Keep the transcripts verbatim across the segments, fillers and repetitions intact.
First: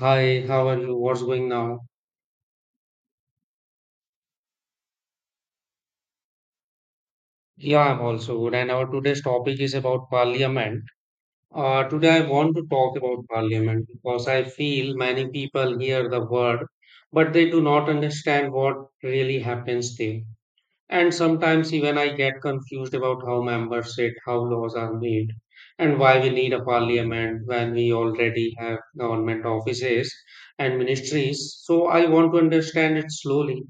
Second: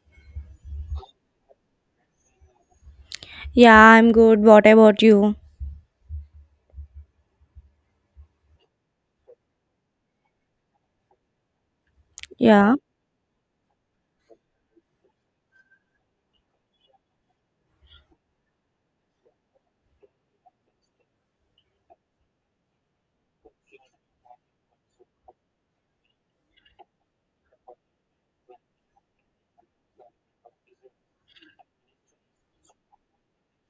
Hi, how are you? What's going now? Yeah, I'm good. What about you? Yeah, I'm also good. And our today's topic is about parliament. Uh, today I want to Yeah. talk about parliament because I feel many people hear the word, but they do not understand what really happens there. And sometimes even I get confused about how members sit, how laws are made, and why we need a parliament when we already have government offices and ministries. So I want to understand it slowly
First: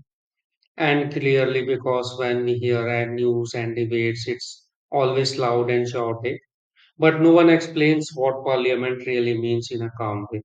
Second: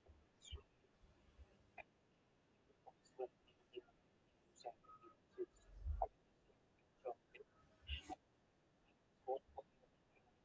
and clearly, because when we hear at news and debates, it's always loud and chaotic, but no one explains what parliament really means in a calm way.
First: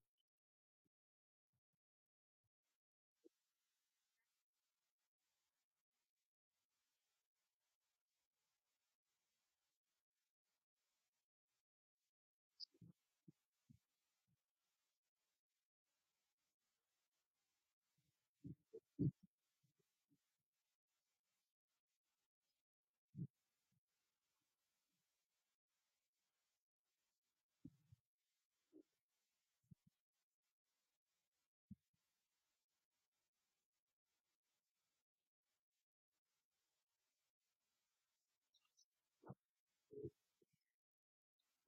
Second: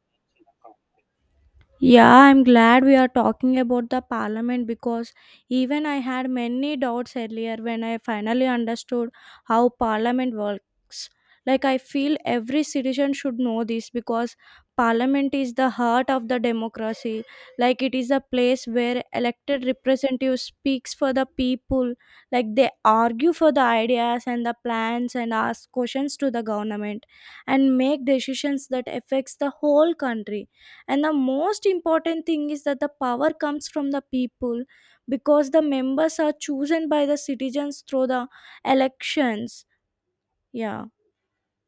Yeah, I'm glad we are talking about the parliament because even I had many doubts earlier when I finally understood how parliament works. Like, I feel every citizen should know this because parliament is the heart of the democracy. Like, it is a place where elected representatives speaks for the people. Like, they argue for the ideas and the plans and ask questions to the government and make decisions that affects the whole country, and the most important thing is that the power comes from the people because the members are chosen by the citizens through the elections. Yeah.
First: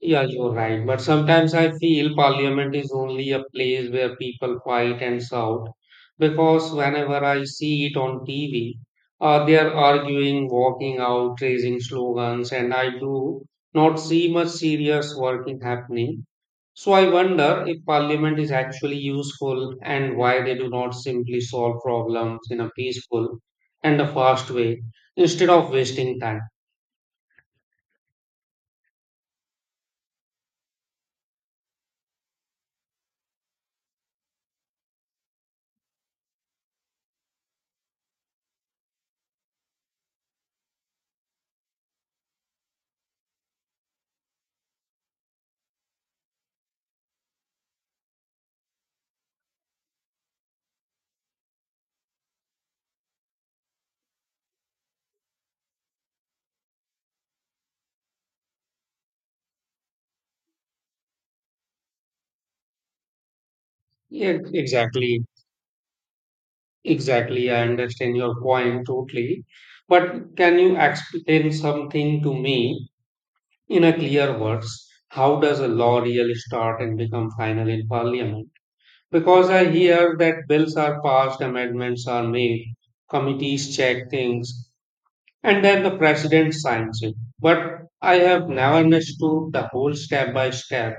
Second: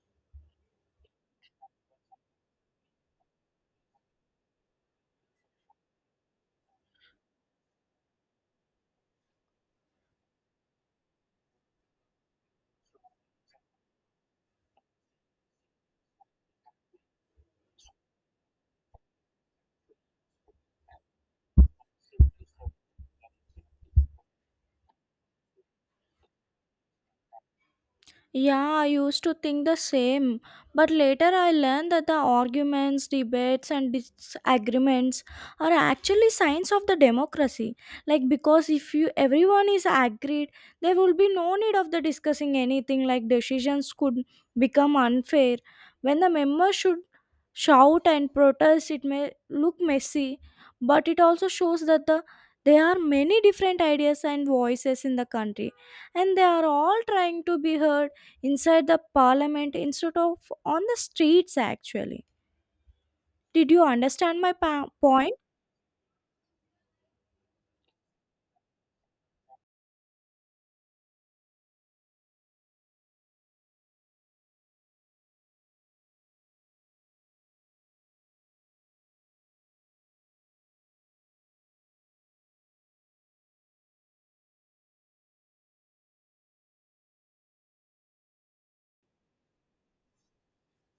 Yeah, you're right. But sometimes I feel parliament is only a place where people fight and shout, because whenever I see it on T V, uh, they are arguing, walking out, raising slogans, and I do not see much serious working happening. So I wonder if parliament is actually useful and why they do not simply solve problems in a peaceful and a fast way instead of wasting time. Yeah, I used to think the same, but later I learned that the arguments, debates, and disagreements are actually signs of the democracy. Like, because if you everyone is agreed, there will be no need of the discussing anything. Like, decisions could become unfair when the members should shout and protest. It may look messy, but it also shows that the there are many different ideas and voices in the country, and they are all trying to be heard inside the parliament instead of on the streets. Actually, did you Yeah, understand my pa- exactly, point? exactly. I understand your point totally. But can you explain something to me in a clear words? How does a law really start and become final in parliament? Because I hear that bills are passed, amendments are made, committees check things and then the president signs it. But I have never understood the whole step by step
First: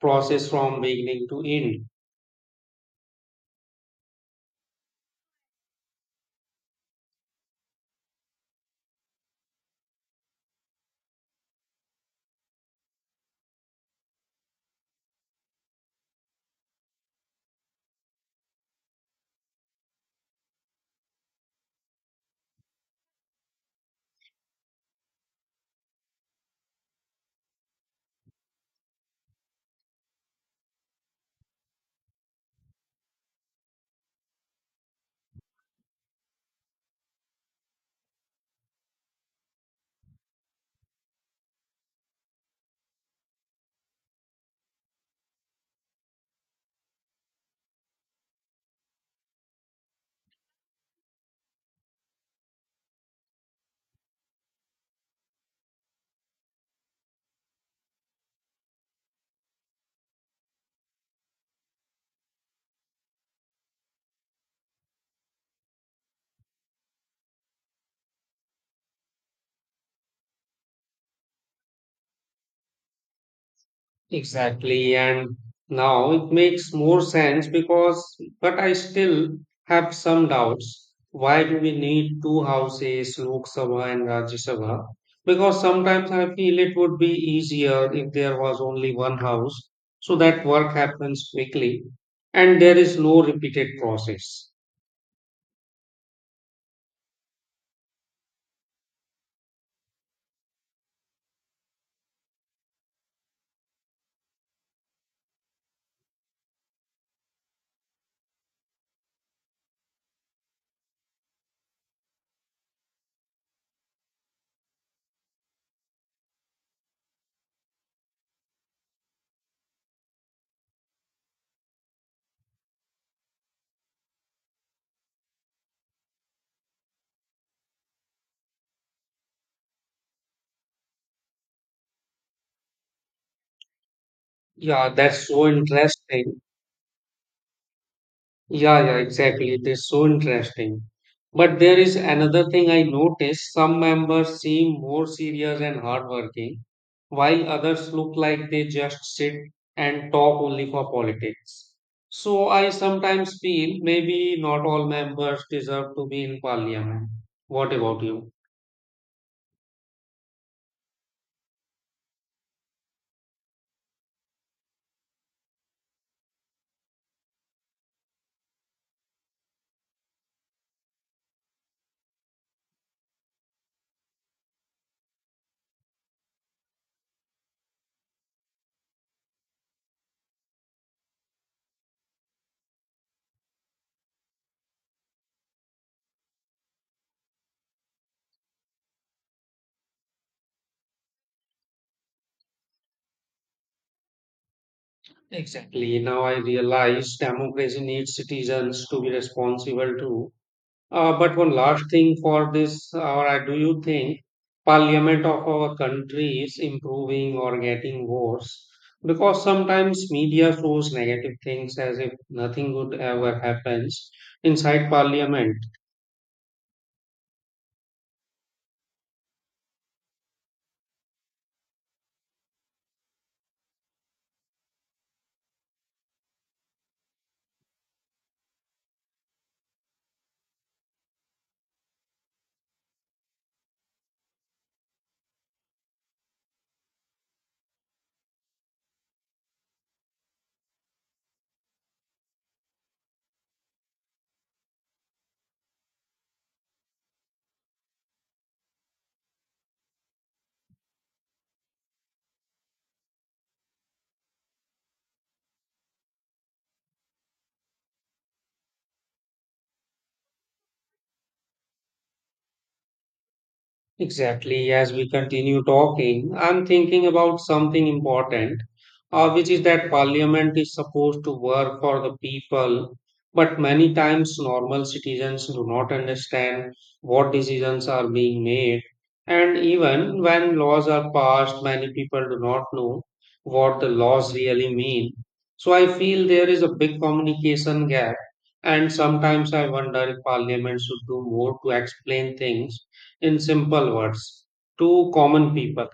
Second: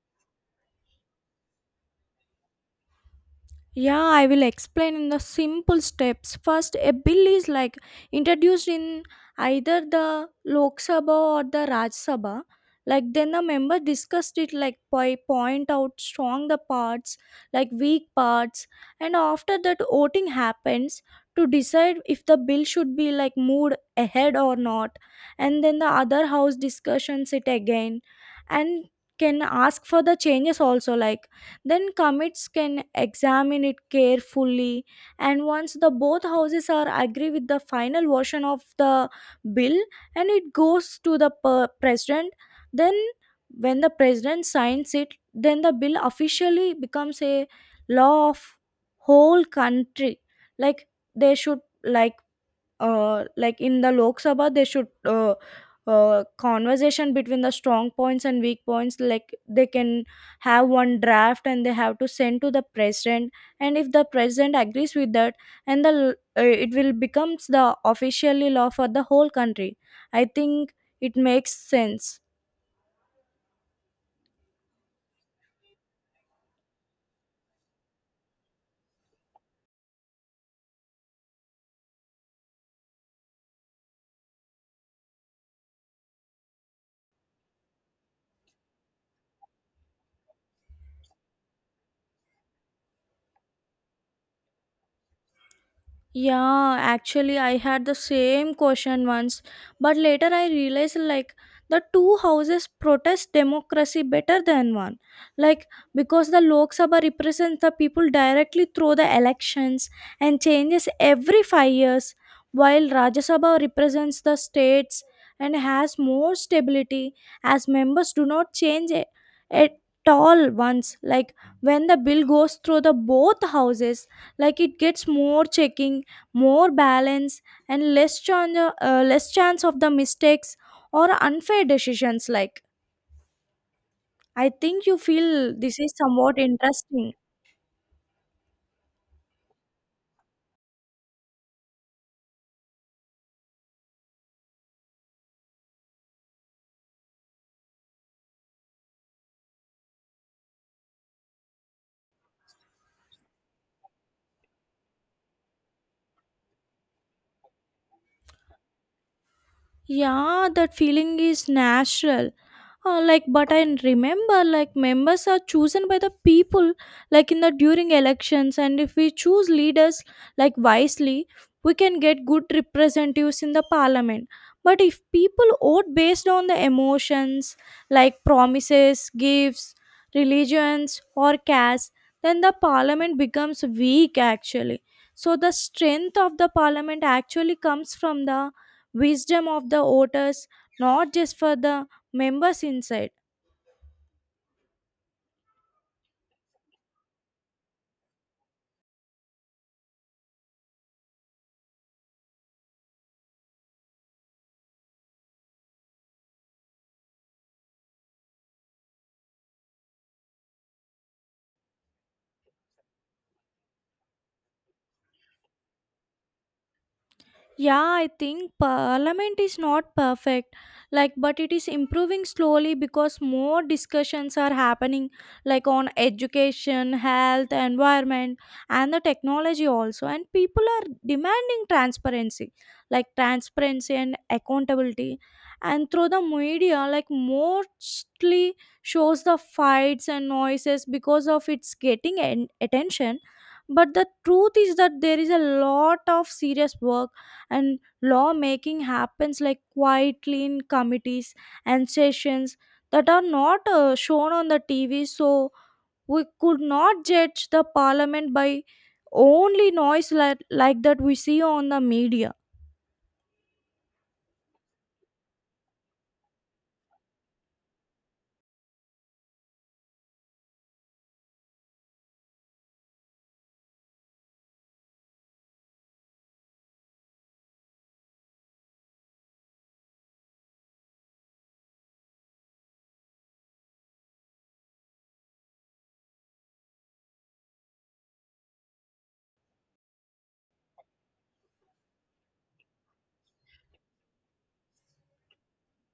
process from beginning to end. Yeah, I will explain in the simple steps. First, a bill is like introduced in either the Lok Sabha or the Raj Sabha. Like, then the member discussed it like by point out strong the parts, like weak parts, and after that voting happens to decide if the bill should be like moved ahead or not. And then the other house discussions it again and can ask for the changes also. Like, then commits can examine it carefully, and once the both houses are agree with the final version of the bill, and it goes to the per- president. Then when the president signs it, then the bill officially becomes a law of whole country. Like, they should, like, uh, like in the Lok Sabha, they should uh, uh, conversation between the strong points and weak points. Like, they can have one draft and they have to send to the president. And if the president agrees with that, and the l- uh, it will becomes the officially law for the whole country. I think it makes sense. Exactly. And now it makes more sense because, but I still have some doubts. Why do we need two houses, Lok Sabha and Rajya Sabha? Because sometimes I feel it would be easier if there was only one house so that work happens quickly and there is no repeated process. Yeah, actually, I had the same question once, but later I realized like the two houses protest democracy better than one. Like, because the Lok Sabha represents the people directly through the elections and changes every five years, while Rajya Sabha represents the states and has more stability as members do not change a- at all once. Like, when the bill goes through the both houses, like it gets more checking, more balance, and less chance, uh, less chance of the mistakes or unfair decisions. Like, I think Yeah, you that's feel so this is somewhat interesting. interesting. Yeah, yeah, exactly. It is so interesting. But there is another thing I noticed. Some members seem more serious and hardworking, while others look like they just sit and talk only for politics. So I sometimes feel maybe not all members deserve to be in parliament. What about you? Yeah, that feeling is natural. Uh, like, but I remember, like, members are chosen by the people like in the during elections, and if we choose leaders like wisely, we can get good representatives in the parliament. But if people vote based on the emotions, like promises, gifts, religions or caste, then the parliament becomes weak actually. So the strength of the parliament actually comes from the wisdom of the voters, not just for the members inside. Exactly. Now I realize democracy needs citizens to be responsible too. Uh, but one last thing for this, or I do you think parliament of our country is improving or getting worse? Because sometimes media shows negative things as if nothing good ever happens inside parliament. Yeah, I think parliament is not perfect, like, but it is improving slowly because more discussions are happening, like, on education, health, environment, and the technology also. And people are demanding transparency, like, transparency and accountability. And through the media, like, mostly shows the fights and noises because of its getting an attention. But the truth is that there is a lot of serious work and law making happens like quietly in committees and sessions that are not uh, shown on the T V. So we could not judge the parliament by only noise, like, like that we see on the media. Exactly. As we continue talking, I'm thinking about something important, uh, which is that parliament is supposed to work for the people, but many times normal citizens do not understand what decisions are being made. And even when laws are passed, many people do not know what the laws really mean. So I feel there is a big communication gap, and sometimes I wonder if parliament should do more to explain things in simple words to common people.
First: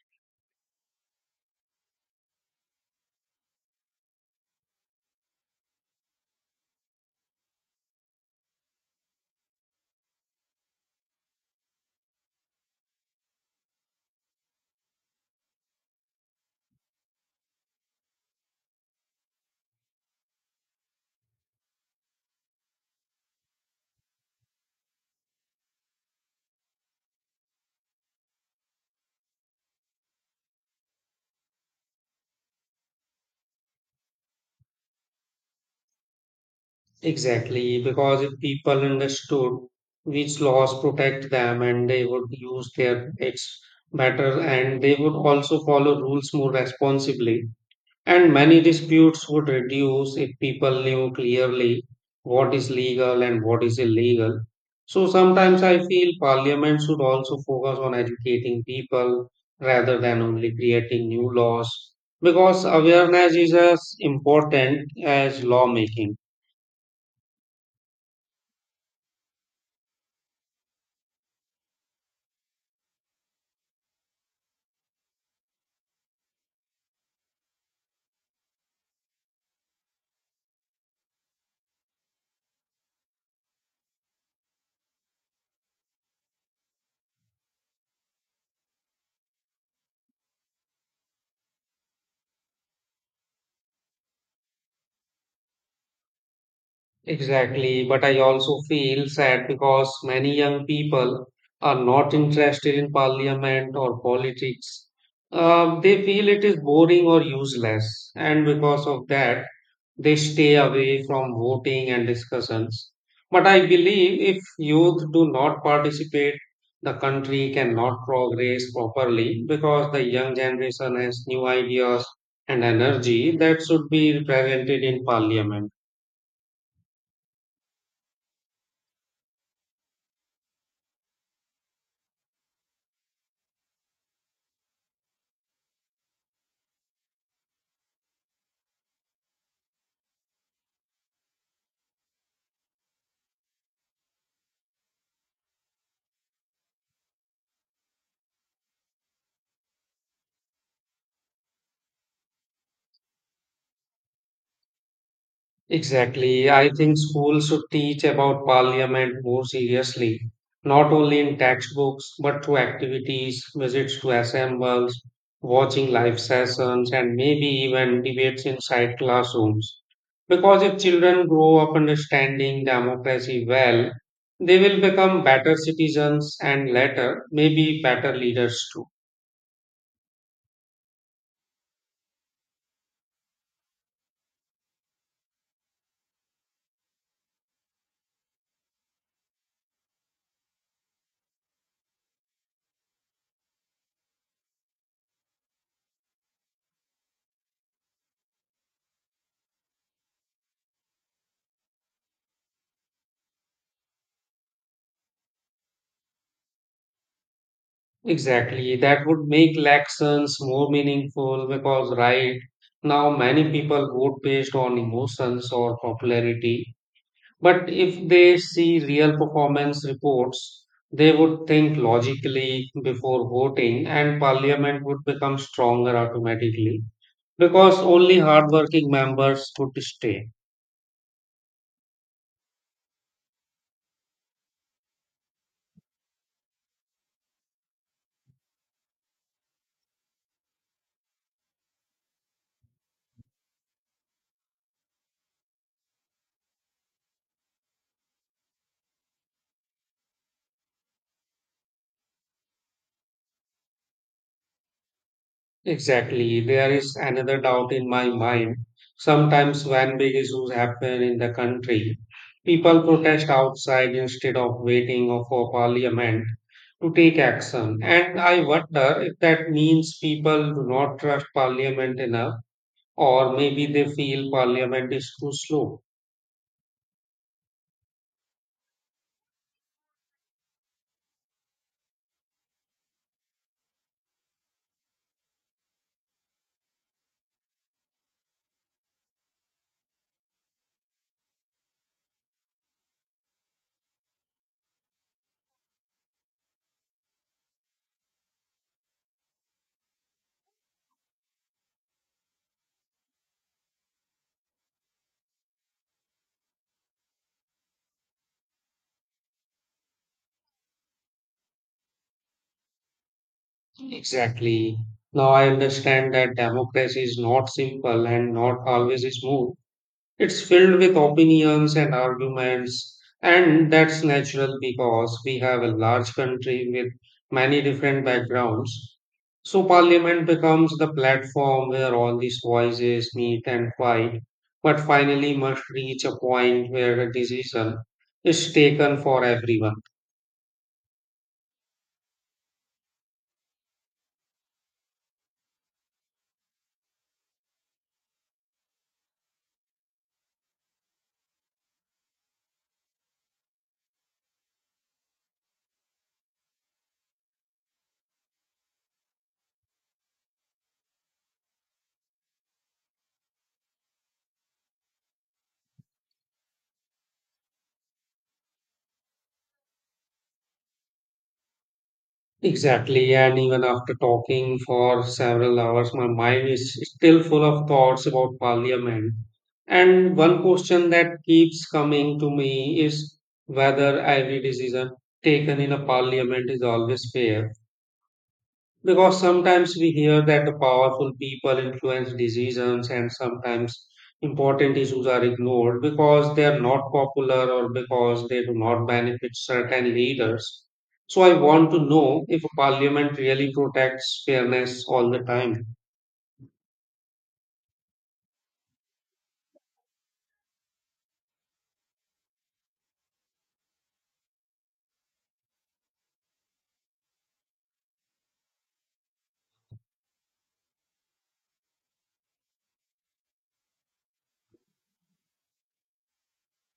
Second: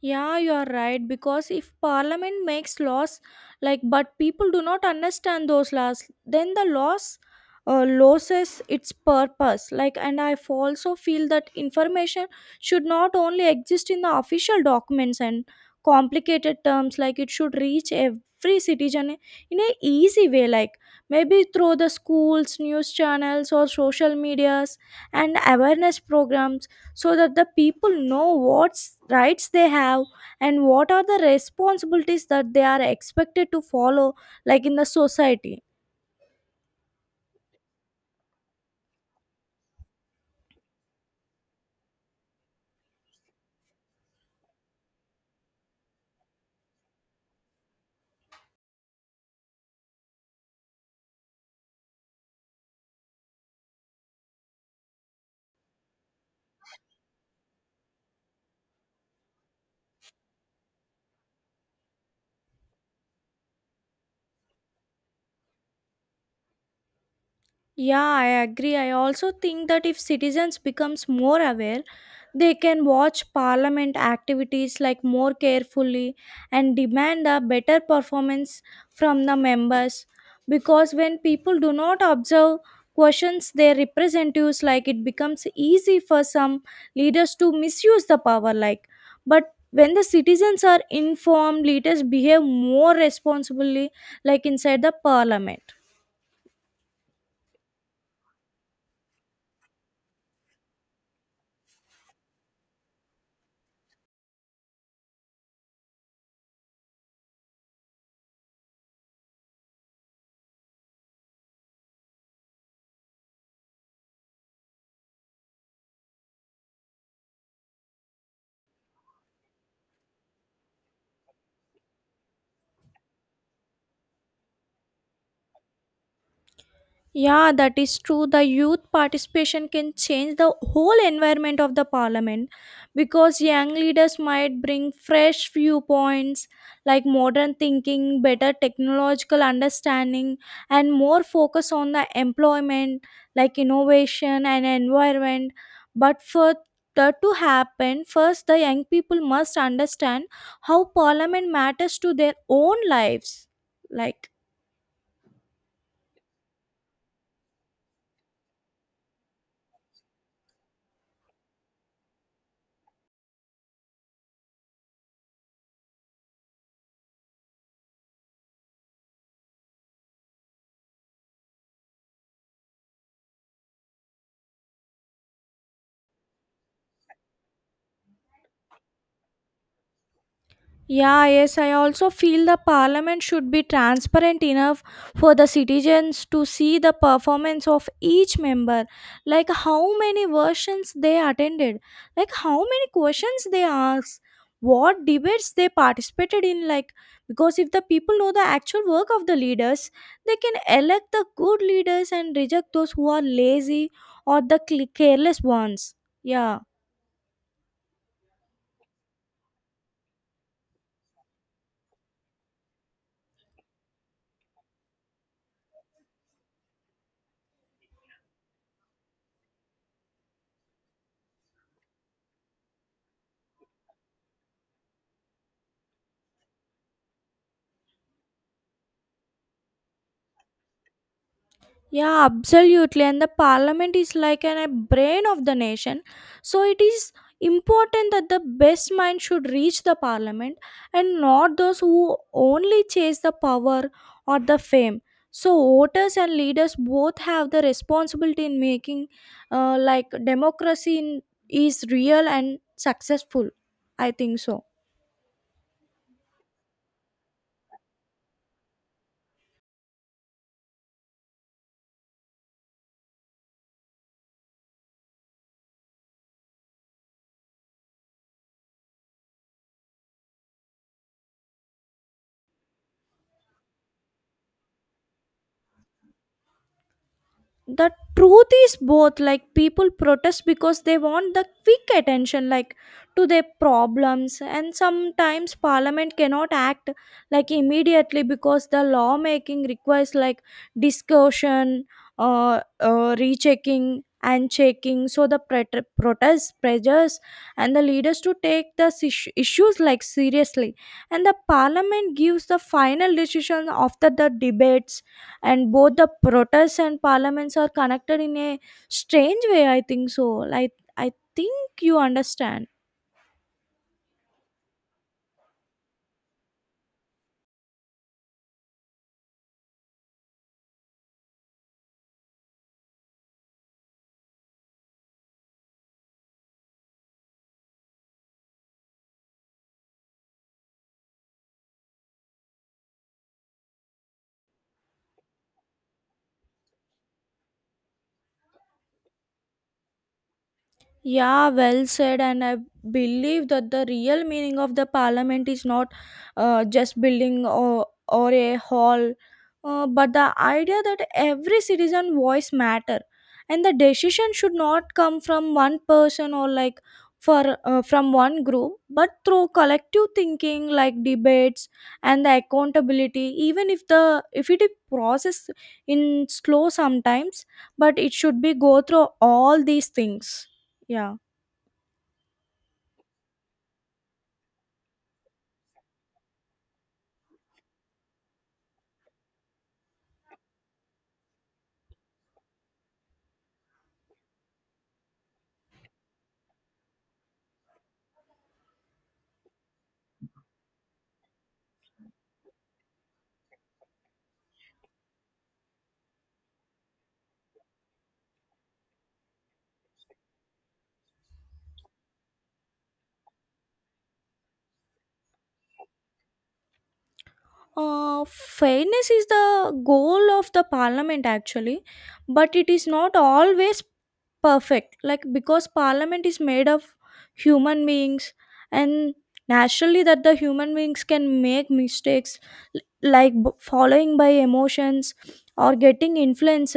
Yeah, you are right. Because if parliament makes laws, like, but people do not understand those laws, then the laws uh, loses its purpose. Like, and I f- also feel that information should not only exist in the official documents and complicated terms. Like, it should reach every citizen in a easy way. Like, maybe through the schools, news channels, or social medias and awareness programs so that the people know what rights they have and what are the responsibilities that they are expected to follow like in the society. Exactly, because if people understood which laws protect them and they would use their rights better and they would also follow rules more responsibly, and many disputes would reduce if people knew clearly what is legal and what is illegal. So sometimes I feel parliament should also focus on educating people rather than only creating new laws because awareness is as important as lawmaking. Yeah, I agree. I also think that if citizens becomes more aware, they can watch parliament activities like more carefully and demand a better performance from the members, because when people do not observe questions their representatives, like it becomes easy for some leaders to misuse the power. Like, but when the citizens are informed, leaders behave more responsibly like inside the parliament. Exactly, but I also feel sad because many young people are not interested in parliament or politics. Um, they feel it is boring or useless, and because of that, they stay away from voting and discussions. But I believe if youth do not participate, the country cannot progress properly because the young generation has new ideas and energy that should be represented in parliament. Yeah, that is true. The youth participation can change the whole environment of the parliament because young leaders might bring fresh viewpoints, like modern thinking, better technological understanding, and more focus on the employment, like innovation and environment. But for that to happen, first the young people must understand how parliament matters to their own lives. Like. Exactly. I think schools should teach about parliament more seriously, not only in textbooks, but through activities, visits to assembles, watching live sessions, and maybe even debates inside classrooms. Because if children grow up understanding democracy well, they will become better citizens and later, maybe better leaders too. Yeah, yes, I also feel the parliament should be transparent enough for the citizens to see the performance of each member, like how many versions they attended, like how many questions they asked, what debates they participated in, like, because if the people know the actual work of the leaders, they can elect the good leaders and reject those who are lazy or the cl- careless ones. Yeah. Exactly. That would make lessons more meaningful because right now many people vote based on emotions or popularity. But if they see real performance reports, they would think logically before voting and parliament would become stronger automatically because only hardworking members would stay. Yeah, absolutely. And the parliament is like an, a brain of the nation. So it is important that the best mind should reach the parliament, and not those who only chase the power or the fame. So voters and leaders both have the responsibility in making, uh, like democracy in, is real and successful. I think so. Exactly. There is another doubt in my mind. Sometimes when big issues happen in the country, people protest outside instead of waiting for parliament to take action. And I wonder if that means people do not trust parliament enough, or maybe they feel parliament is too slow. The truth is both, like people protest because they want the quick attention like to their problems, and sometimes parliament cannot act like immediately because the lawmaking requires like discussion, uh, uh rechecking and checking. So the pret- protest pressures and the leaders to take the sis- issues like seriously, and the parliament gives the final decision after the debates. And both the protests and parliaments are connected in a strange way, I think so. Like, I think you understand. Exactly. Now I understand that democracy is not simple and not always smooth. It's filled with opinions and arguments, and that's natural because we have a large country with many different backgrounds. So, parliament becomes the platform where all these voices meet and fight, but finally must reach a point where a decision is taken for everyone. Yeah, well said. And I believe that the real meaning of the parliament is not uh, just building, or, or a hall, uh, but the idea that every citizen voice matter, and the decision should not come from one person, or like for uh, from one group, but through collective thinking, like debates and the accountability. Even if the if it is process in slow sometimes, but it should be go through all these things. Yeah. Exactly, and even after talking for several hours, my mind is still full of thoughts about parliament. And one question that keeps coming to me is whether every decision taken in a parliament is always fair. Because sometimes we hear that the powerful people influence decisions, and sometimes important issues are ignored because they are not popular or because they do not benefit certain leaders. So, I want to know if parliament really protects fairness all the time. Uh, fairness is the goal of the parliament actually, but it is not always perfect. Like, because parliament is made of human beings, and naturally that the human beings can make mistakes, l- like b- following by emotions or getting influenced.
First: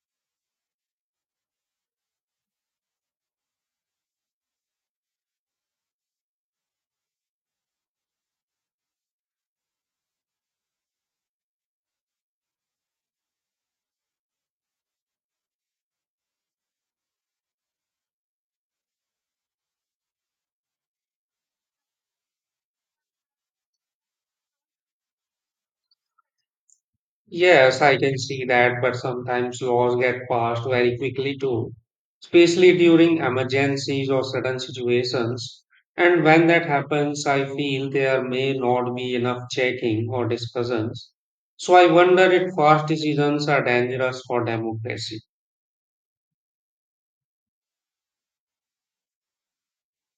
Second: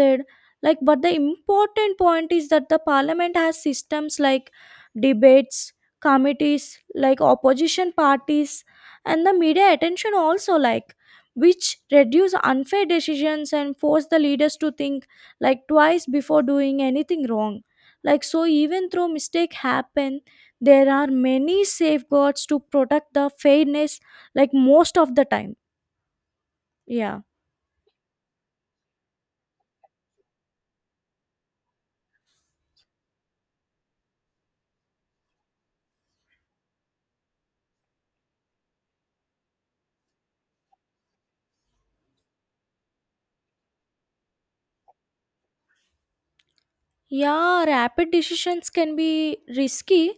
Like, but the important point is that the parliament has systems, like debates, committees, like opposition parties, and the media attention also, like which reduce unfair decisions and force the leaders to think like twice before doing anything wrong. Like, so even though mistake happen, there are many safeguards to protect the fairness like most of the time. Yeah. Yes, I can see that, but sometimes laws get passed very quickly too, especially during emergencies or sudden situations. And when that happens, I feel there may not be enough checking or discussions. So I wonder if fast decisions are dangerous for democracy. Yeah, rapid decisions can be risky,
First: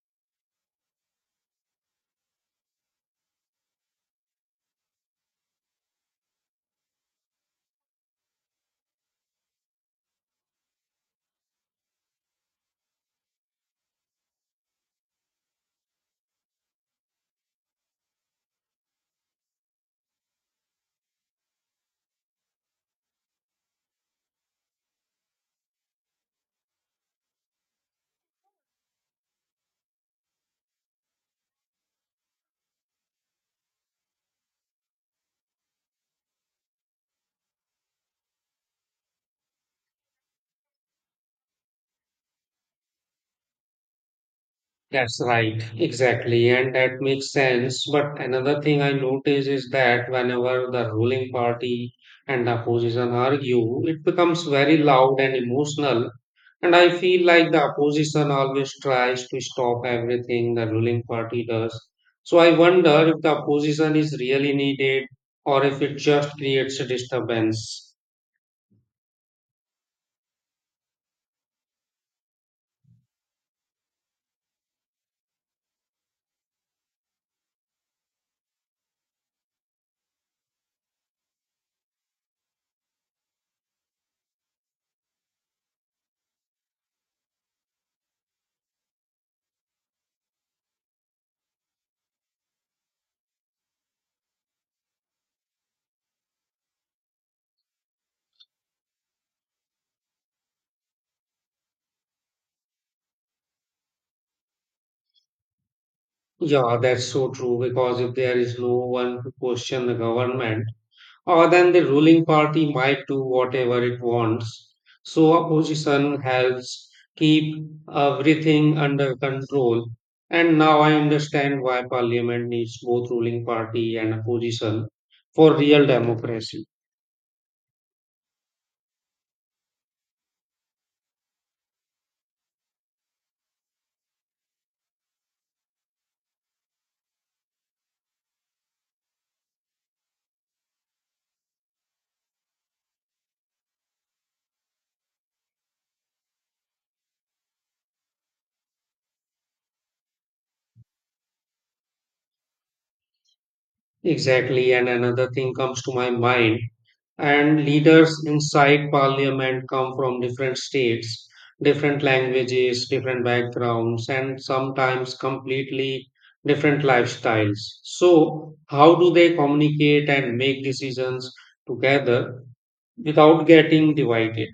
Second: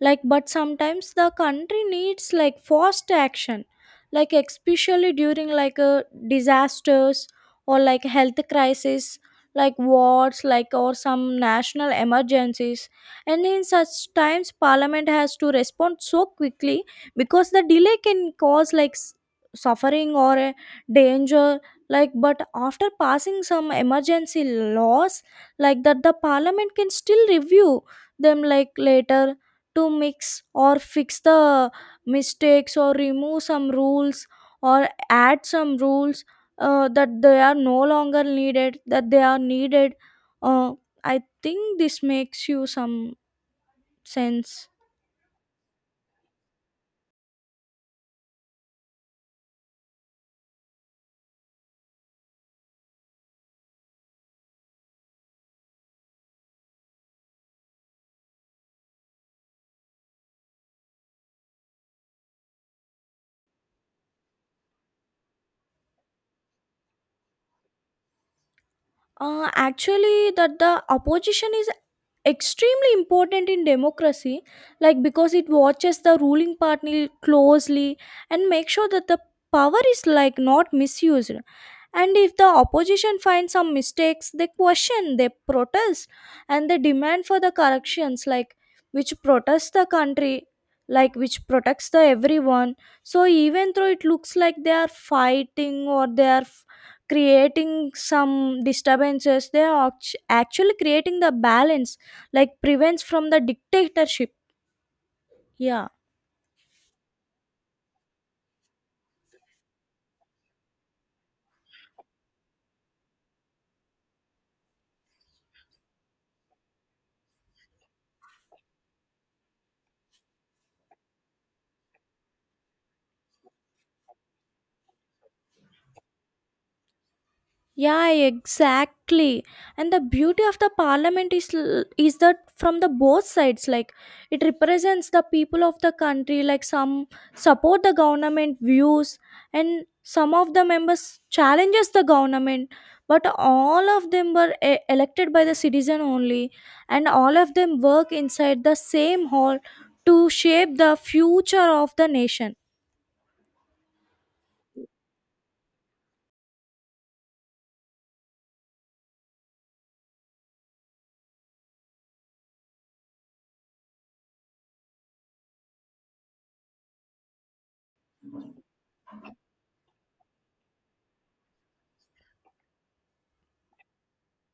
like but sometimes the country needs like fast action, like especially during like a disasters, or like health crisis, like wars, like or some national emergencies. And in such times, Parliament has to respond so quickly because the delay can cause like s- suffering or a danger. Like, but after passing some emergency laws, like that the parliament can still review them like later to mix or fix the mistakes, or remove some rules or add some rules uh, that they are no longer needed that they are needed. uh, I think this makes you some sense. That's right, exactly, and that makes sense. But another thing I notice is that whenever the ruling party and the opposition argue, it becomes very loud and emotional. And I feel like the opposition always tries to stop everything the ruling party does. So I wonder if the opposition is really needed or if it just creates a disturbance. Uh, actually, that the opposition is extremely important in democracy, like because it watches the ruling party closely and make sure that the power is like not misused. And if the opposition finds some mistakes, they question, they protest, and they demand for the corrections, like which protects the country, like which protects the everyone. So even though it looks like they are fighting or they are creating some disturbances, they are act- actually creating the balance like prevents from the dictatorship. Yeah. Yeah, that's so true because if there is no one to question the government, or then the ruling party might do whatever it wants. So opposition helps keep everything under control. And now I understand why parliament needs both ruling party and opposition for real democracy. Yeah, exactly. And the beauty of the parliament is l- is that from the both sides, like it represents the people of the country. Like some support the government views, and some of the members challenges the government. But all of them were e- elected by the citizen only, and all of them work inside the same hall to shape the future of the nation. Exactly. And another thing comes to my mind and leaders inside parliament come from different states, different languages, different backgrounds, and sometimes completely different lifestyles. So how do they communicate and make decisions together without getting divided?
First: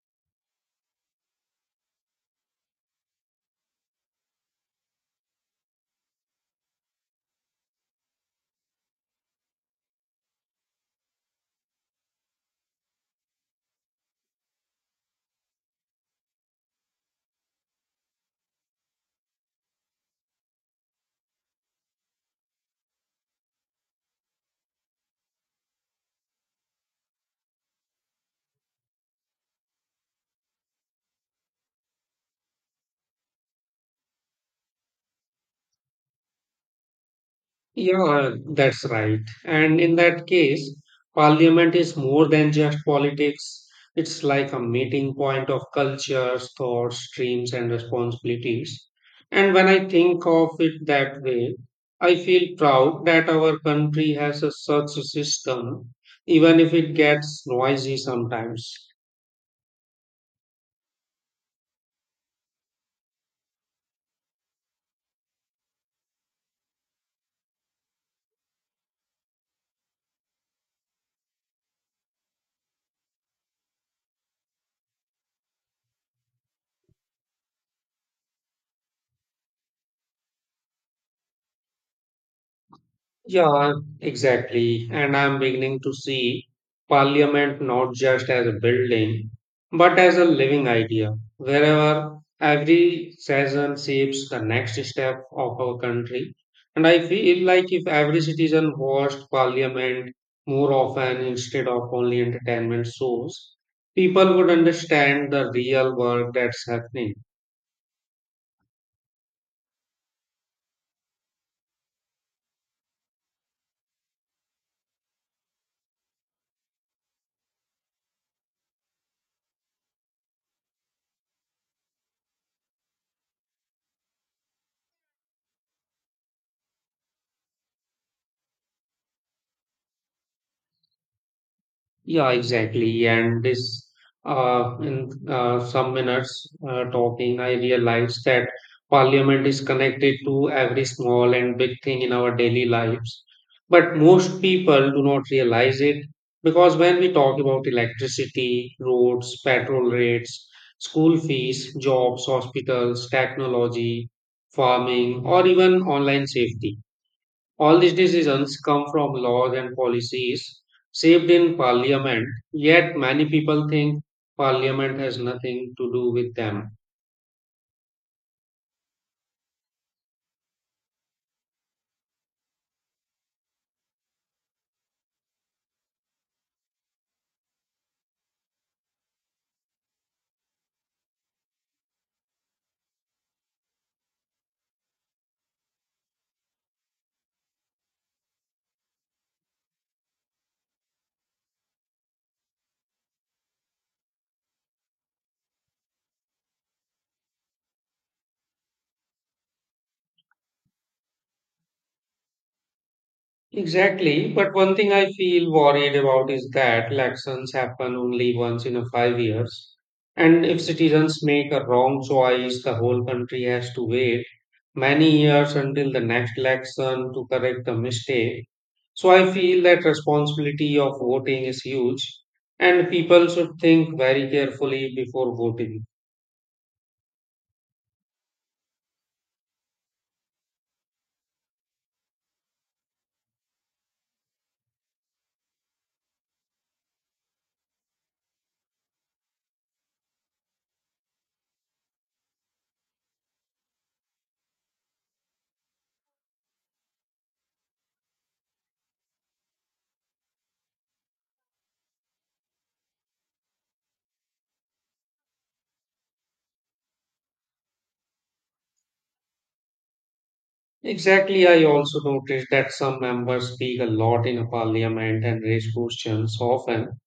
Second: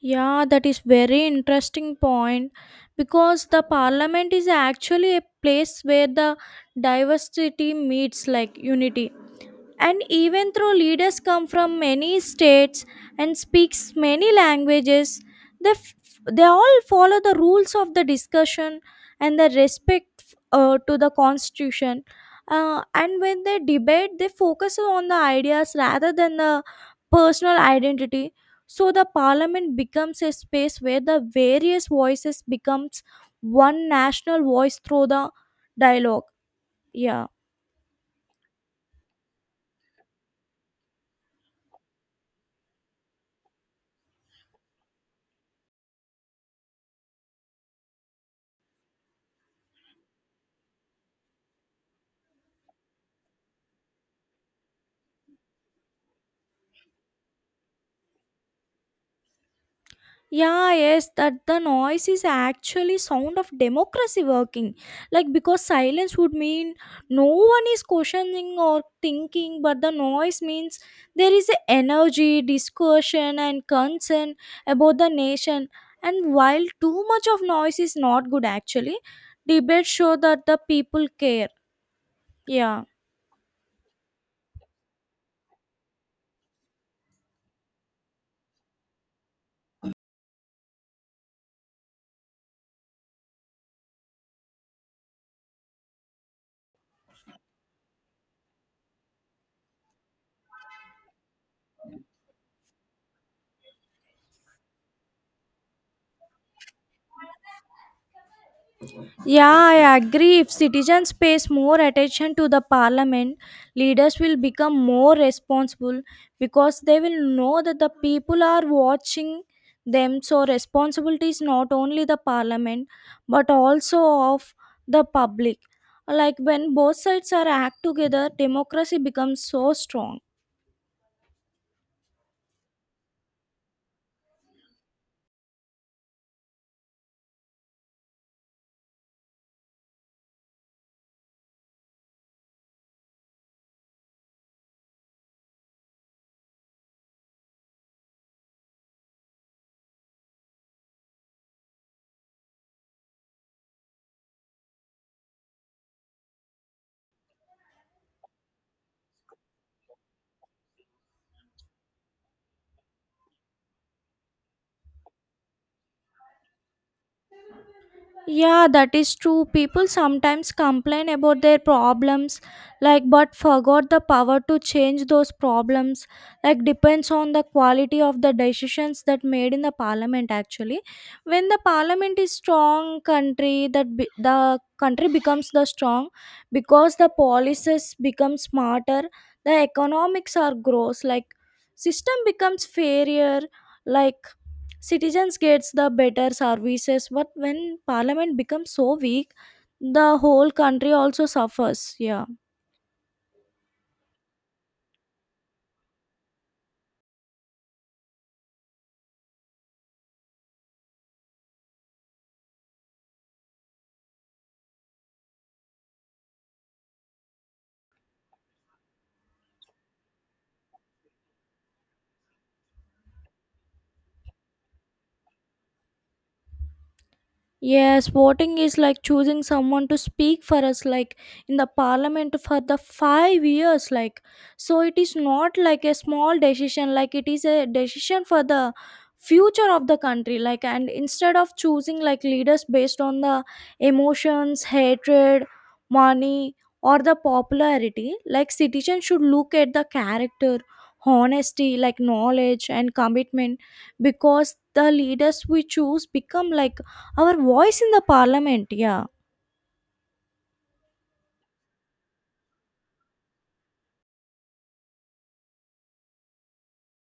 Yeah, that is very interesting point because the parliament is actually a place where the diversity meets like unity. And even though leaders come from many states and speaks many languages, they, f- they all follow the rules of the discussion and the respect uh, to the constitution. Uh, and when they debate, they focus on the ideas rather than the personal identity so the parliament becomes a space where the various voices becomes one national voice through the dialogue. Yeah. Yeah, that's right. And in that case, parliament is more than just politics. It's like a meeting point of cultures, thoughts, streams, and responsibilities. And when I think of it that way, I feel proud that our country has a such a system, even if it gets noisy sometimes. Yeah, yes, that the noise is actually sound of democracy working. Like because silence would mean no one is questioning or thinking, but the noise means there is a energy, discussion and concern about the nation. And while too much of noise is not good actually, debates show that the people care. Yeah, Yeah, exactly. And I'm beginning to see parliament not just as a building, but as a living idea, wherever every session shapes the next step of our country. And I feel like if every citizen watched parliament more often instead of only entertainment shows, people would understand the real work that's happening. yeah, I agree. If citizens pays more attention to the parliament, leaders will become more responsible because they will know that the people are watching them. So, responsibility is not only the parliament but also of the public. Like when both sides are act together, democracy becomes so strong. Yeah, exactly. And this, uh, in uh, some minutes uh, talking, I realized that parliament is connected to every small and big thing in our daily lives. But most people do not realize it because when we talk about electricity, roads, petrol rates, school fees, jobs, hospitals, technology, farming, or even online safety. All these decisions come from laws and policies shaped in parliament, yet many people think parliament has nothing to do with them. Yeah, that is true. People sometimes complain about their problems, like, but forgot the power to change those problems. Like, depends on the quality of the decisions that made in the parliament. Actually, when the parliament is strong, country that be, the country becomes the strong because the policies become smarter. The economics are grows like system becomes fairer. Like citizens gets the better services but when parliament becomes so weak the whole country also suffers. Yeah. Exactly, but one thing I feel worried about is that elections happen only once in a five years, and if citizens make a wrong choice, the whole country has to wait many years until the next election to correct the mistake. So I feel that responsibility of voting is huge and people should think very carefully before voting. Yes, voting is like choosing someone to speak for us, like in the parliament for the five years. Like, so it is not like a small decision, like, it is a decision for the future of the country. Like, and instead of choosing like leaders based on the emotions, hatred, money, or the popularity, like, citizens should look at the character, honesty, like knowledge, and commitment because the leaders we choose become like our voice in the parliament. Yeah. Exactly, I also noticed that some members speak a lot in a parliament and raise questions often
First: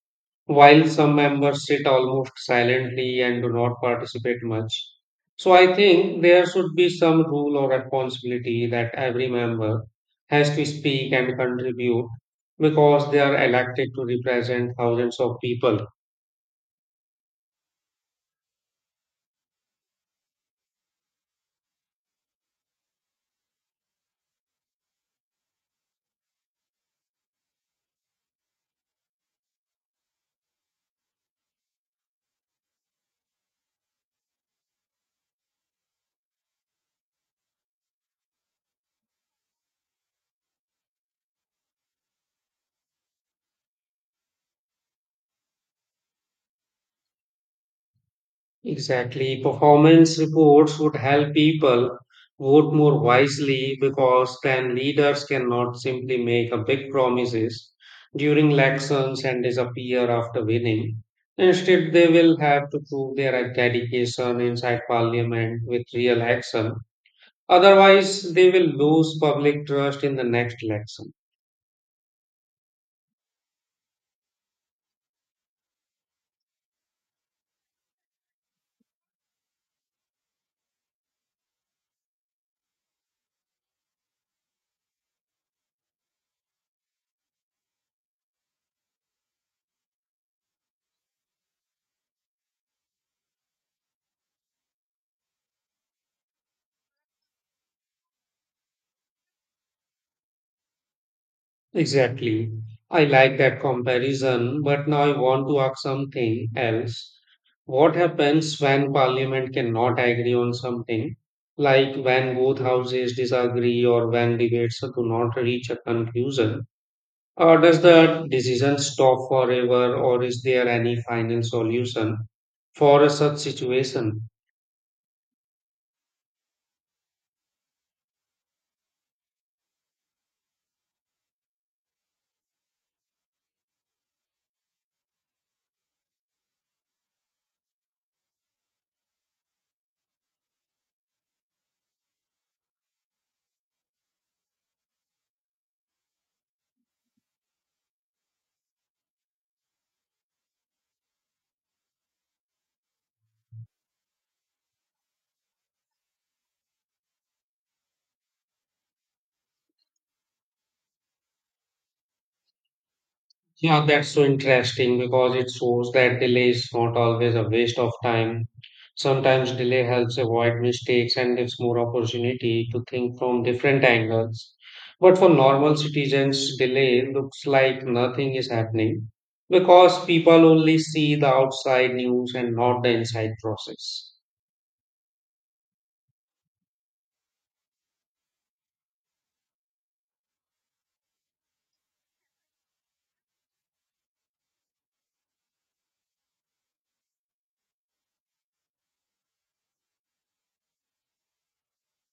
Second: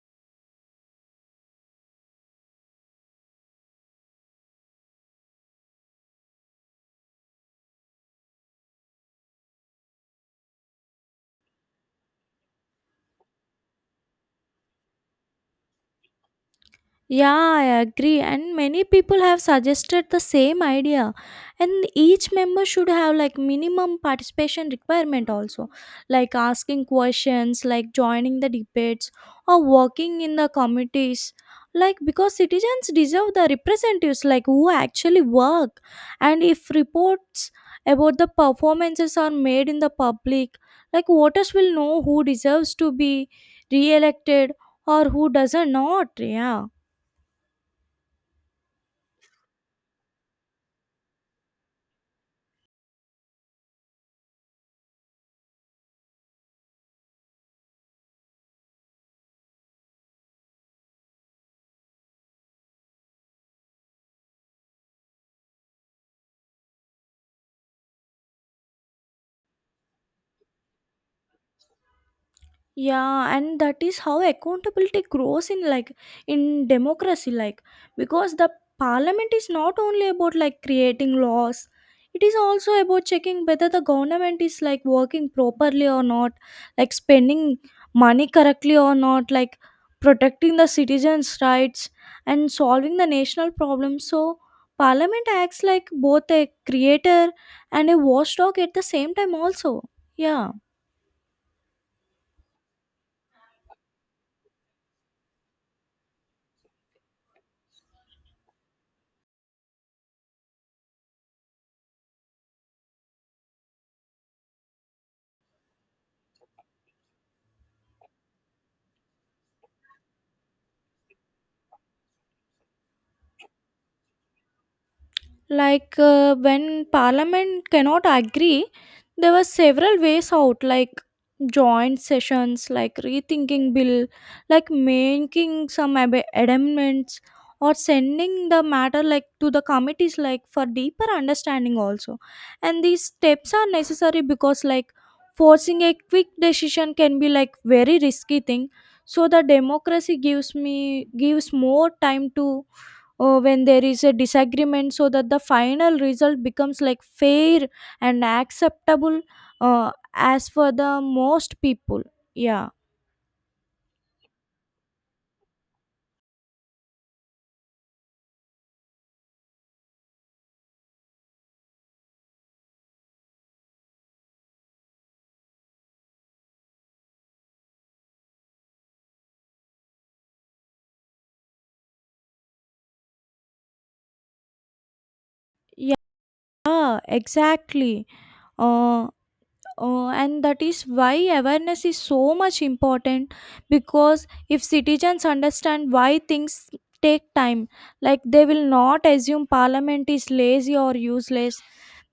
while some members sit almost silently and do not participate much. So I think there should be some rule or responsibility that every member has to speak and contribute because they are elected to represent thousands of people. Yeah, I agree. And many people have suggested the same idea. And each member should have like minimum participation requirement also, like asking questions, like joining the debates, or working in the committees. Like because citizens deserve the representatives like who actually work. And if reports about the performances are made in the public, like voters will know who deserves to be re-elected or who doesn't not. Yeah. Exactly. Performance reports would help people vote more wisely because then leaders cannot simply make a big promises during elections and disappear after winning. Instead, they will have to prove their dedication inside parliament with real action. Otherwise, they will lose public trust in the next election. Yeah, and that is how accountability grows in like in democracy, like because the parliament is not only about like creating laws, it is also about checking whether the government is like working properly or not, like spending money correctly or not, like protecting the citizens' rights and solving the national problems. So parliament acts like both a creator and a watchdog at the same time also. Yeah. Exactly. I like that comparison, but now I want to ask something else. What happens when parliament cannot agree on something, like when both houses disagree or when debates do not reach a conclusion? Or does the decision stop forever, or is there any final solution for a such situation? Like uh, when parliament cannot agree there were several ways out like joint sessions like rethinking bill like making some ab- amendments or sending the matter like to the committees like for deeper understanding also. And these steps are necessary because like forcing a quick decision can be like very risky thing so the democracy gives me gives more time to uh, when there is a disagreement so that the final result becomes like fair and acceptable uh, as for the most people. Yeah. Yeah, that's so interesting because it shows that delay is not always a waste of time. Sometimes delay helps avoid mistakes and gives more opportunity to think from different angles. But for normal citizens, delay looks like nothing is happening because people only see the outside news and not the inside process. Yeah, exactly. Uh, uh, and that is why awareness is so much important because if citizens understand why things take time like they will not assume parliament is lazy or useless.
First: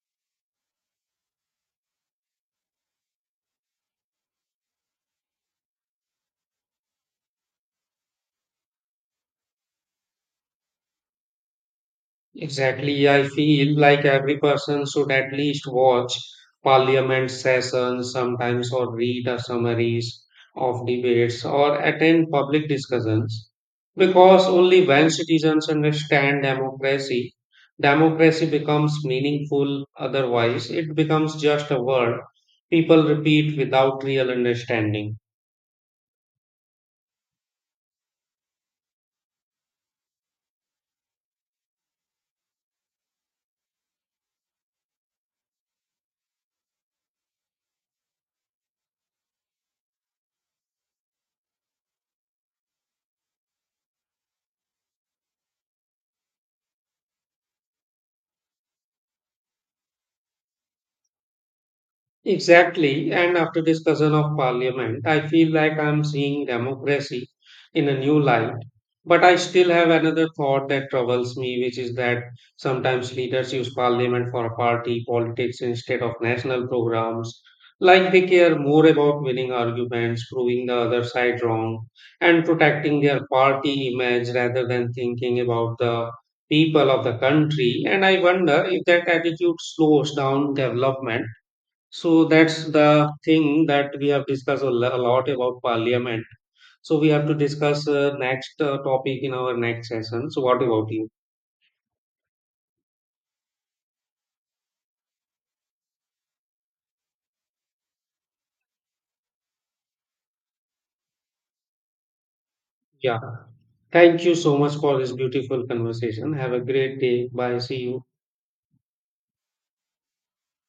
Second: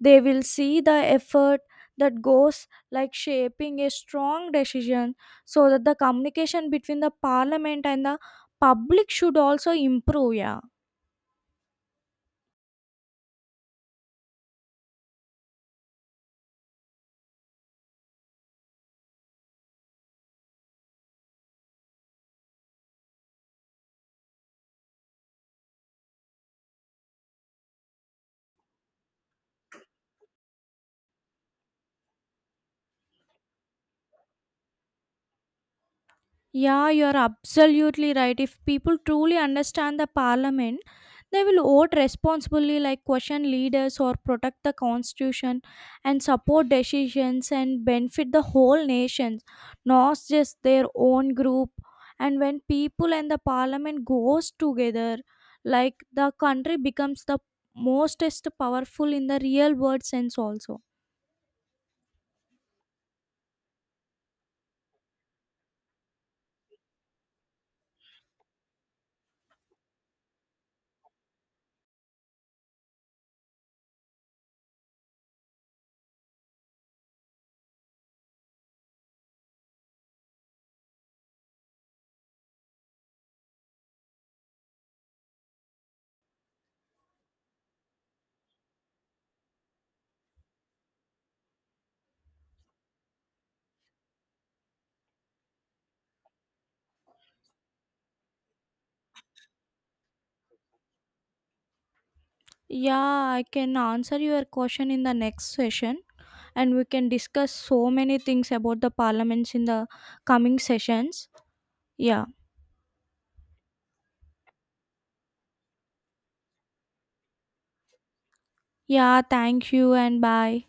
They will see the effort that goes like shaping a strong decision so that the communication between the parliament and the public should also improve. Yeah. Exactly. I feel like every person should at least watch parliament sessions sometimes or read the summaries of debates or attend public discussions because only when citizens understand democracy, democracy becomes meaningful. Otherwise, it becomes just a word people repeat without real understanding. Yeah, you're absolutely right. If people truly understand the parliament, they will vote responsibly, like question leaders or protect the constitution and support decisions and benefit the whole nation, not just their own group. And when people and the parliament goes together, like the country becomes the mostest powerful in the real world sense also. Exactly. And after discussion of parliament, I feel like I'm seeing democracy in a new light. But I still have another thought that troubles me, which is that sometimes leaders use parliament for party politics instead of national programs. Like they care more about winning arguments, proving the other side wrong, and protecting their party image rather than thinking about the people of the country. And I wonder if that attitude slows down development. So that's the thing that we have discussed a lo- a lot about parliament. So we have to discuss uh, next uh, topic in our next session. So what about you? Yeah, I can answer your question in the next session. And we can discuss so many things about the parliaments in the coming sessions. Yeah. Yeah. Thank you so much for this beautiful conversation. Have a great day. Bye. See you. Yeah, thank you and bye.